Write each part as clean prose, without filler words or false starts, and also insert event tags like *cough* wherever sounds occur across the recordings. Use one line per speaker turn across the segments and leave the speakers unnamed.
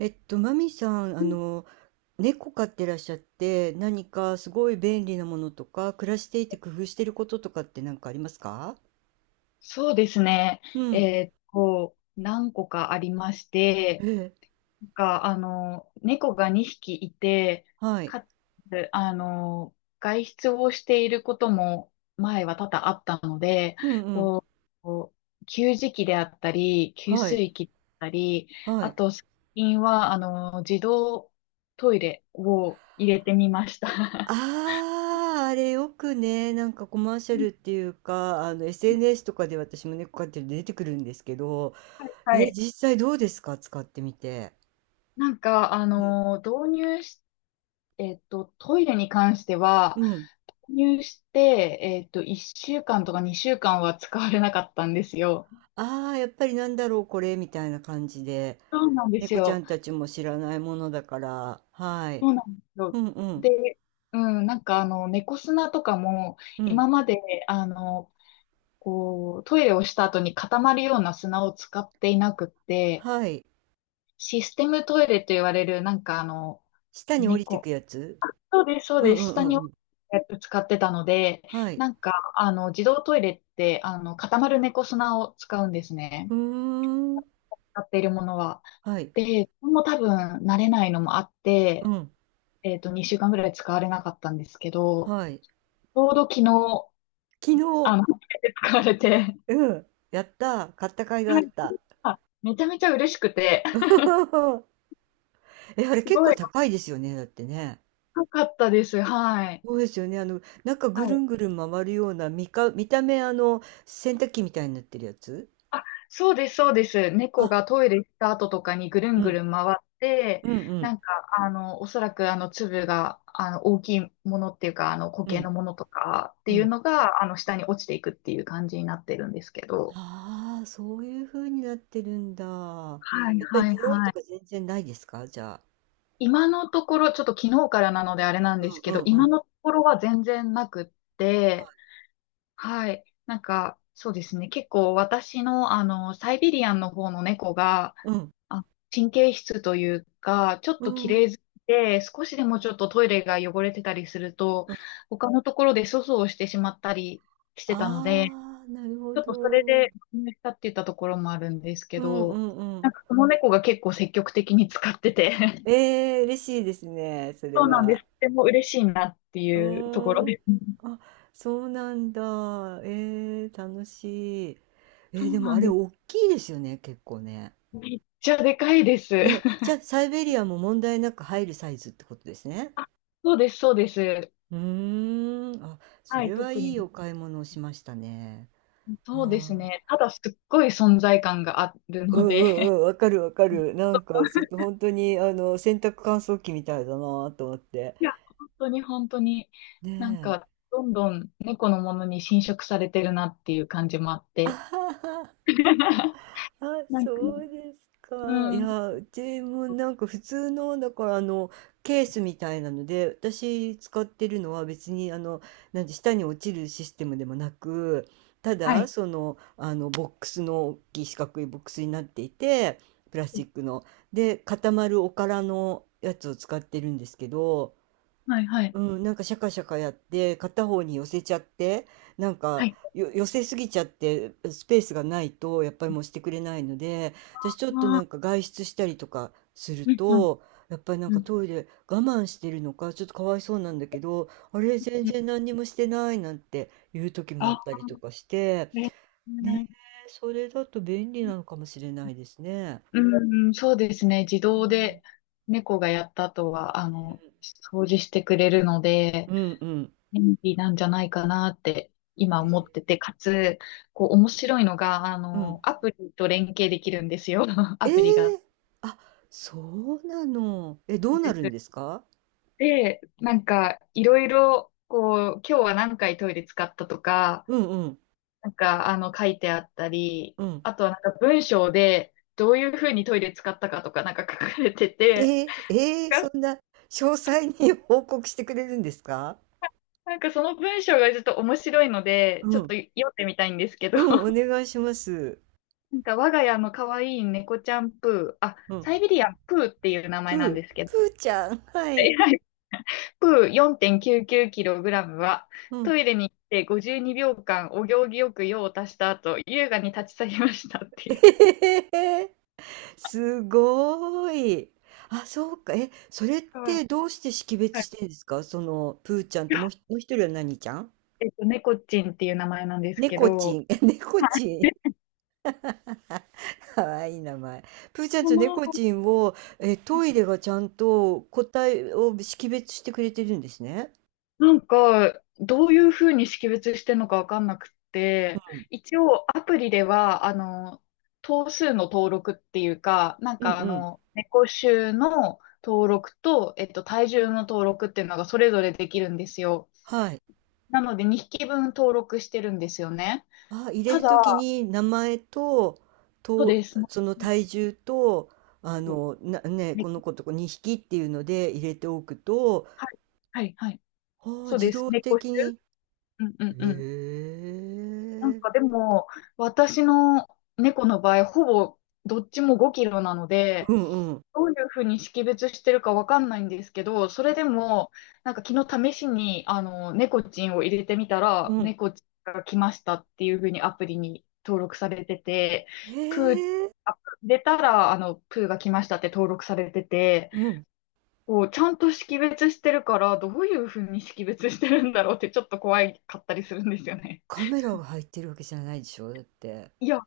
マミさん、猫飼ってらっしゃって、何かすごい便利なものとか、暮らしていて工夫してることとかって何かありますか？
そうですね。
うん。
何個かありまし
え
て、
え、
猫が2匹いて、
はい。
かつ、外出をしていることも前は多々あったので、
うんうん。
ここう給餌器であったり、給
はい。
水器だったり、
は
あ
い。
と、最近は、自動トイレを入れてみました。
ああ、あれよくね、なんかコマーシャルっ
*laughs*
ていうか、SNS とかで私も猫飼ってるんで出てくるんですけど、
は
え、
い。
実際どうですか、使ってみて。
なんか、あ
うん。
の、導入しトイレに関して
う
は、
ん。
購入して、1週間とか2週間は使われなかったんですよ。
ああ、やっぱりなんだろう、これ、みたいな感じで。
そうなんです
猫ちゃ
よ。
んたちも知らないものだから、はい。
そうなんです
う
よ。
んうん、
で、うん、猫砂とかも、
うん。
今まで、あの、トイレをした後に固まるような砂を使っていなくって、
はい。
システムトイレと言われる、
下に降りて
猫、
くやつ。
そうです、そう
う
で
んう
す。
んう
下
ん
に
う
や
ん。
つ使ってたので、
はい。
自動トイレって、固まる猫砂を使うんですね。
うーん。
使っているものは。
はい。
で、これも多分慣れないのもあっ
う
て、
ん。
2週間ぐらい使われなかったんですけど、
はい。
ちょうど昨日、
昨日、
初めて使われて、
うん。やった。買った甲斐があ
はい。
った。
めちゃめちゃ嬉しくて、
*laughs* え、あれ
すご
結構
い
高いですよね、だってね。
良かったです。はい。
そうですよね。なんか
は
ぐる
い。
んぐるん回るような、見た目洗濯機みたいになってるやつ。
あ、そうです、そうです。
あ、
猫がトイレ行った後とかにぐるん
う
ぐ
ん。
るん回って、
うんうん。
おそらく、粒が、大きいものっていうか、固
う
形の
ん。
ものとかって
う
いう
ん。
のが、下に落ちていくっていう感じになってるんですけど。
ああ、そういう風になってるんだ。や
はい、
っぱり
はい、
匂いと
はい。
か全然ないですか、じゃあ？
今のところ、ちょっと昨日からなのであれなん
う
で
ん
すけど、
うんう
今
ん。
のところは全然なくって、はい。そうですね。結構私の、サイビリアンの方の猫が、
うん。
あ、神経質というか、ちょっ
う
と綺
ん。
麗好きで、少しでもちょっとトイレが汚れてたりすると、
うん。
他のところで粗相をしてしまったりしてたので、
ああ、なるほ
ちょっとそれ
ど。うん
で、まねしたって言ったところもあるんですけ
う
ど、
んうん。
その猫が結構積極的に使ってて、*laughs*
ええ、嬉しいですね、それ
そうなんです。
は。
とても嬉しいなって
う
いうとこ
ー
ろ
ん。
です。
あ、そうなんだ。ええ、楽しい。
そう
でも
な
あ
ん
れ
です。
おっきいですよね、結構ね。
めっちゃでかいです。
ね、じゃ、あサイベリアも問題なく入るサイズってことですね？
あ、そうです、そうです。
うーん、あ、そ
はい、
れは
特
い
に。
いお買い物をしましたね。
そうです
は、
ね。ただすっごい存在感がある
うん
の
う
で、
んうん、わかるわか
*laughs*
る。なんかちょっと本当に洗濯乾燥機みたいだなと思って。
いや、本当に本当に、
ねえ。
どんどん猫のものに侵食されてるなっていう感じもあっ
あ
て。
はは。
*laughs*
あ、
なんか、
そうですか。い
うん。
や、うちもなんか普通の、だからケースみたいなので、私使ってるのは別になんて下に落ちるシステムでもなく、た
は
だ、
い。
ボックスの、大きい四角いボックスになっていて、プラスチックの。で、固まるおからのやつを使ってるんですけど、
はいはい。
うん、なんかシャカシャカやって片方に寄せちゃって、なん
は
か
い。
よ寄せすぎちゃってスペースがないとやっぱりもうしてくれないので、私ちょっと
あ
なんか
あ、
外出したりとかする
うん、うん、
と、やっぱりなん
う
か
ん。
トイレ我慢してるのかちょっとかわいそうなんだけど、あれ全
うん、
然何にもしてないなんていう時もあっ
あ、
たりとかして。
ね、
ねえ、それだと便利なのかもしれないですね。
うんうん、そうですね。自
う
動
ん
で猫がやった後は、掃除してくれるので、
うんうんうん。
便利なんじゃないかなって今
へ
思っ
え。
てて、かつ、こう面白いのが、
うん。
アプリと連携できるんですよ。*laughs*
え
アプリが
え。あ、そうなの。え、どうな
で
るんで
す。
すか？
で、いろいろ、今日は何回トイレ使ったとか、
うんうん
書いてあったり、
うん。
あとは文章で、どういうふうにトイレ使ったかとか、書かれて
え
て、
ー、えー、
が
そんな詳細に *laughs* 報告してくれるんですか？
その文章がちょっと面白いので、ち
う
ょっ
ん。
と読んでみたいんですけど、
うん、お
*laughs*
願いします。
我が家の可愛い猫ちゃんプー、
うん。
サイベリアンプーっていう名前なん
プ
ですけ
ー、
ど、
プーちゃん。はい。
*laughs* 約 4.99kg は、
う
ト
ん。
イレに行って52秒間お行儀よく用を足した後、優雅に立ち去りましたって
え
いう。
へへへ。すごーい。あ、そうか。え、それっ
はい。
てどうして識
は
別し
い。
てるんですか、その、プーちゃんともう一人は何ちゃん？
猫ちんっていう名前なんですけ
猫ち
ど、
ん。え、猫ちん。かわいい名前。プーちゃん
こ
と
の、
猫ちんを、え、トイレがちゃんと個体を識別してくれてるんですね。
なんか、どういうふうに識別してるのかわかんなく
う
て、
ん。
一応アプリでは、頭数の登録っていうか、
うんうん。
猫種の登録と、体重の登録っていうのがそれぞれできるんですよ。
はい。
なので2匹分登録してるんですよね。
あ、入れ
た
る
だ、
ときに名前と、
そう
と、
です。
その体重と、
猫猫
この子と2匹っていうので入れておくと、
はい、はい、はい。
ああ、
そう
自
です。
動的に。
うんうんうん。
へえ。
でも、私の猫の場合、ほぼどっちも5キロなの
う
で、
んうん。
どういうふうに識別してるかわかんないんですけど、それでも、昨日試しに、猫ちんを入れてみた
う
ら、
ん。
猫ちんが来ましたっていうふうにアプリに登録されてて、プー、
へえ。
あ入れたら、プーが来ましたって登録されてて、
うん。
ちゃんと識別してるから、どういうふうに識別してるんだろうってちょっと怖かったりするんですよね。
カメラが入ってるわけじゃないでしょ、だって。
いや、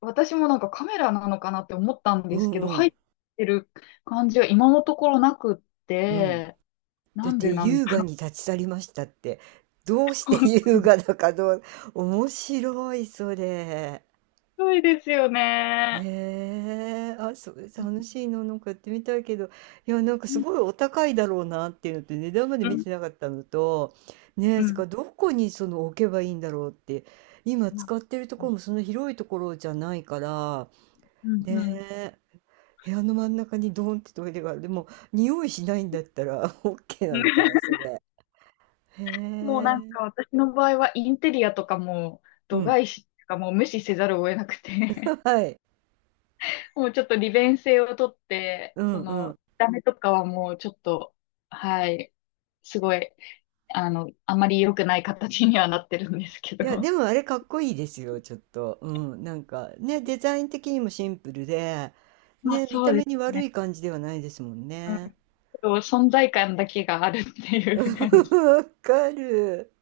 私もカメラなのかなって思ったん
う
です
ん
けど、
う
入
ん。
ってる感じは今のところなくっ
うん。
て、
だ
な
っ
ん
て
でなんだ
優雅
ろ
に立ち去りましたって、どう
う。
して優
*laughs* す
雅だか面白い、それ。
ごいですよね。
へえ、あ、そう楽しいの、なんかやってみたいけど、いや、なんか
う
す
ん
ごいお高いだろうなっていうのと、値段まで
う
見
ん
てなかったのと、ねえ、
う
それか
ん。
らどこにその置けばいいんだろうって、今使ってるところもそんな広いところじゃないから、
うんう
ね
ん。
え、部屋の真ん中にドーンってトイレがある。でも、匂いしないんだったら *laughs* OK なのかな、
*laughs*
それ。へ
もう
え。
私の場合はインテリアとかも
う
度
ん。
外視とかもう無視せざるを得なくて、
*laughs* はい。
*laughs* もうちょっと利便性をとって、
うんうん。
ダメとかはもうちょっと、はい、すごいあんまり良くない形にはなってるんですけ
いや、で
ど。
もあれかっこいいですよ、ちょっと。うん。なんかね、デザイン的にもシンプルで、
まあ
ね、見
そ
た
うで
目
す
に悪
ね。
い感じではないですもん
う
ね。
ん、そう、存在感だけがあるって
*laughs*
いう感じ。
わかる。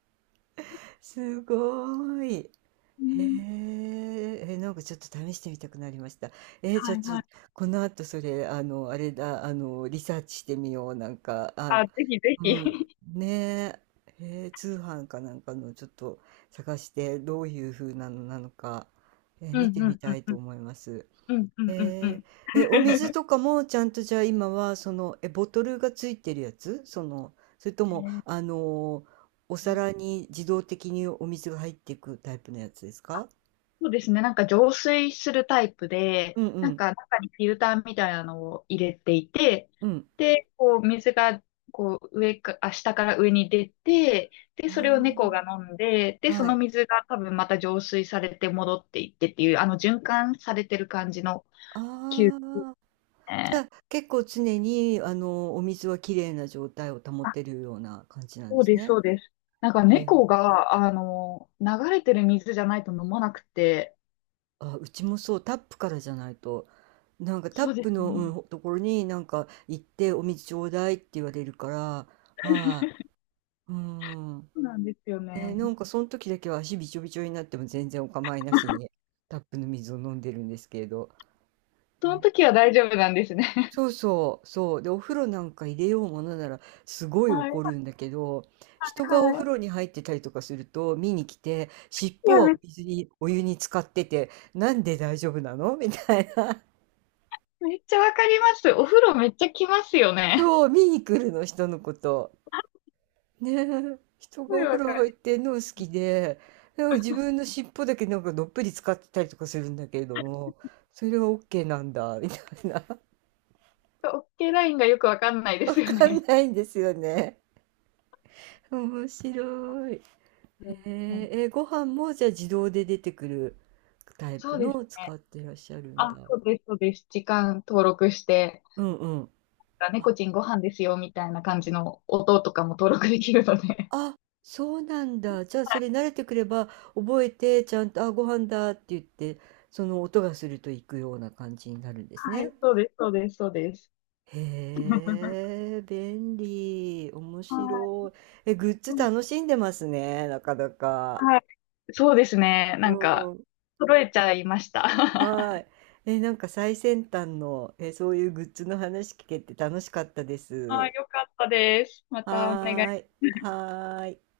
すごい。
う
へ
ん、
え、え、なんかちょっと試してみたくなりました。えー、じゃ
は
あ
い
ち
は
ょ、
い。
この後それ、あれだ、リサーチしてみよう。なんか、あ、
ぜひぜ
う
ひ。
ん、ねえ、へえ、通販かなんかのちょっと、探してどういう風なのか、え、
う
見
ん
て
う
み
ん
たい
う
と
ん
思います。
うんうんうんうんう
え
ん。
ーえ、お水
*laughs*
とかもちゃんと、じゃあ今はその、え、ボトルがついてるやつ、それとも、
ね、
お皿に自動的にお水が入っていくタイプのやつですか？
そうですね。浄水するタイプで、
うんうん。
中にフィルターみたいなのを入れていて、
うん。
で、水がこう上か、あ、下から上に出て、で、
あ
それを猫が飲んで、
あ、
で、そ
は
の
い。
水が多分また浄水されて戻っていってっていう、循環されてる感じの球
ああ、じゃ
ね。
あ、結構常に、お水は綺麗な状態を保
あ、
てるような感じなん
そ
で
う
す
です、
ね。
そうです。
へえ。
猫が、流れてる水じゃないと飲まなくて、
あ、うちもそう、タップからじゃないと、なんかタッ
そうで
プ
す
の、
ね。
うん、ところになんか行ってお水ちょうだいって言われるから、はい、うん。
そうなんですよ
えー、
ね。
なんかその時だけは足びちょびちょになっても全然お構いなしにタップの水を飲んでるんですけれど。
その
ね、
時は大丈夫なんですね。*laughs*
そうそう、そう。で、お風呂なんか入れようものならすごい
はい。
怒るんだけど、人がお
は
風
い。
呂に入ってたりとかすると見に来て、尻
い
尾
や、
はお水に、お湯に浸かってて、なんで大丈夫なの、みたいな。
めっちゃわかります。お風呂めっちゃきますよ
*laughs*
ね。
そう、見に来るの、人のこと。ねえ、人
*laughs* すご
が
い
お風
わか
呂入っ
る。
てんの好きで、でも自分の尻尾だけなんかどっぷり使ってたりとかするんだけれども、それは OK なんだ、みたいな。*laughs*
OK ラインがよくわかんないで
わ
すよ
かん
ね。
ないんですよね。面白い。へ
うんうん、
え、え、ご飯もじゃあ自動で出てくるタイ
そ
プ
うで
の
す
を使
ね。
ってらっしゃるんだ。
そうです、そうです。時間登録して、
うんうん。あ、
猫ちんご飯ですよ、みたいな感じの音とかも登録できるので。
あ、そうなんだ。じゃあそれ慣れてくれば覚えてちゃんと、あ、ご飯だって言って、その音がすると行くような感じになるんです
は
ね。
い、そうです、そうです、そうです。
へえ、便利。面
はい、
白い。え、グッズ
うん、
楽しんでますね、なかなか。
はい。そうですね。
うん。
揃えちゃいました。
は
*laughs*
い。え、なんか最先端の、え、そういうグッズの話聞けて楽しかったです。
よかったです。またお願
はー
い
い。はーい。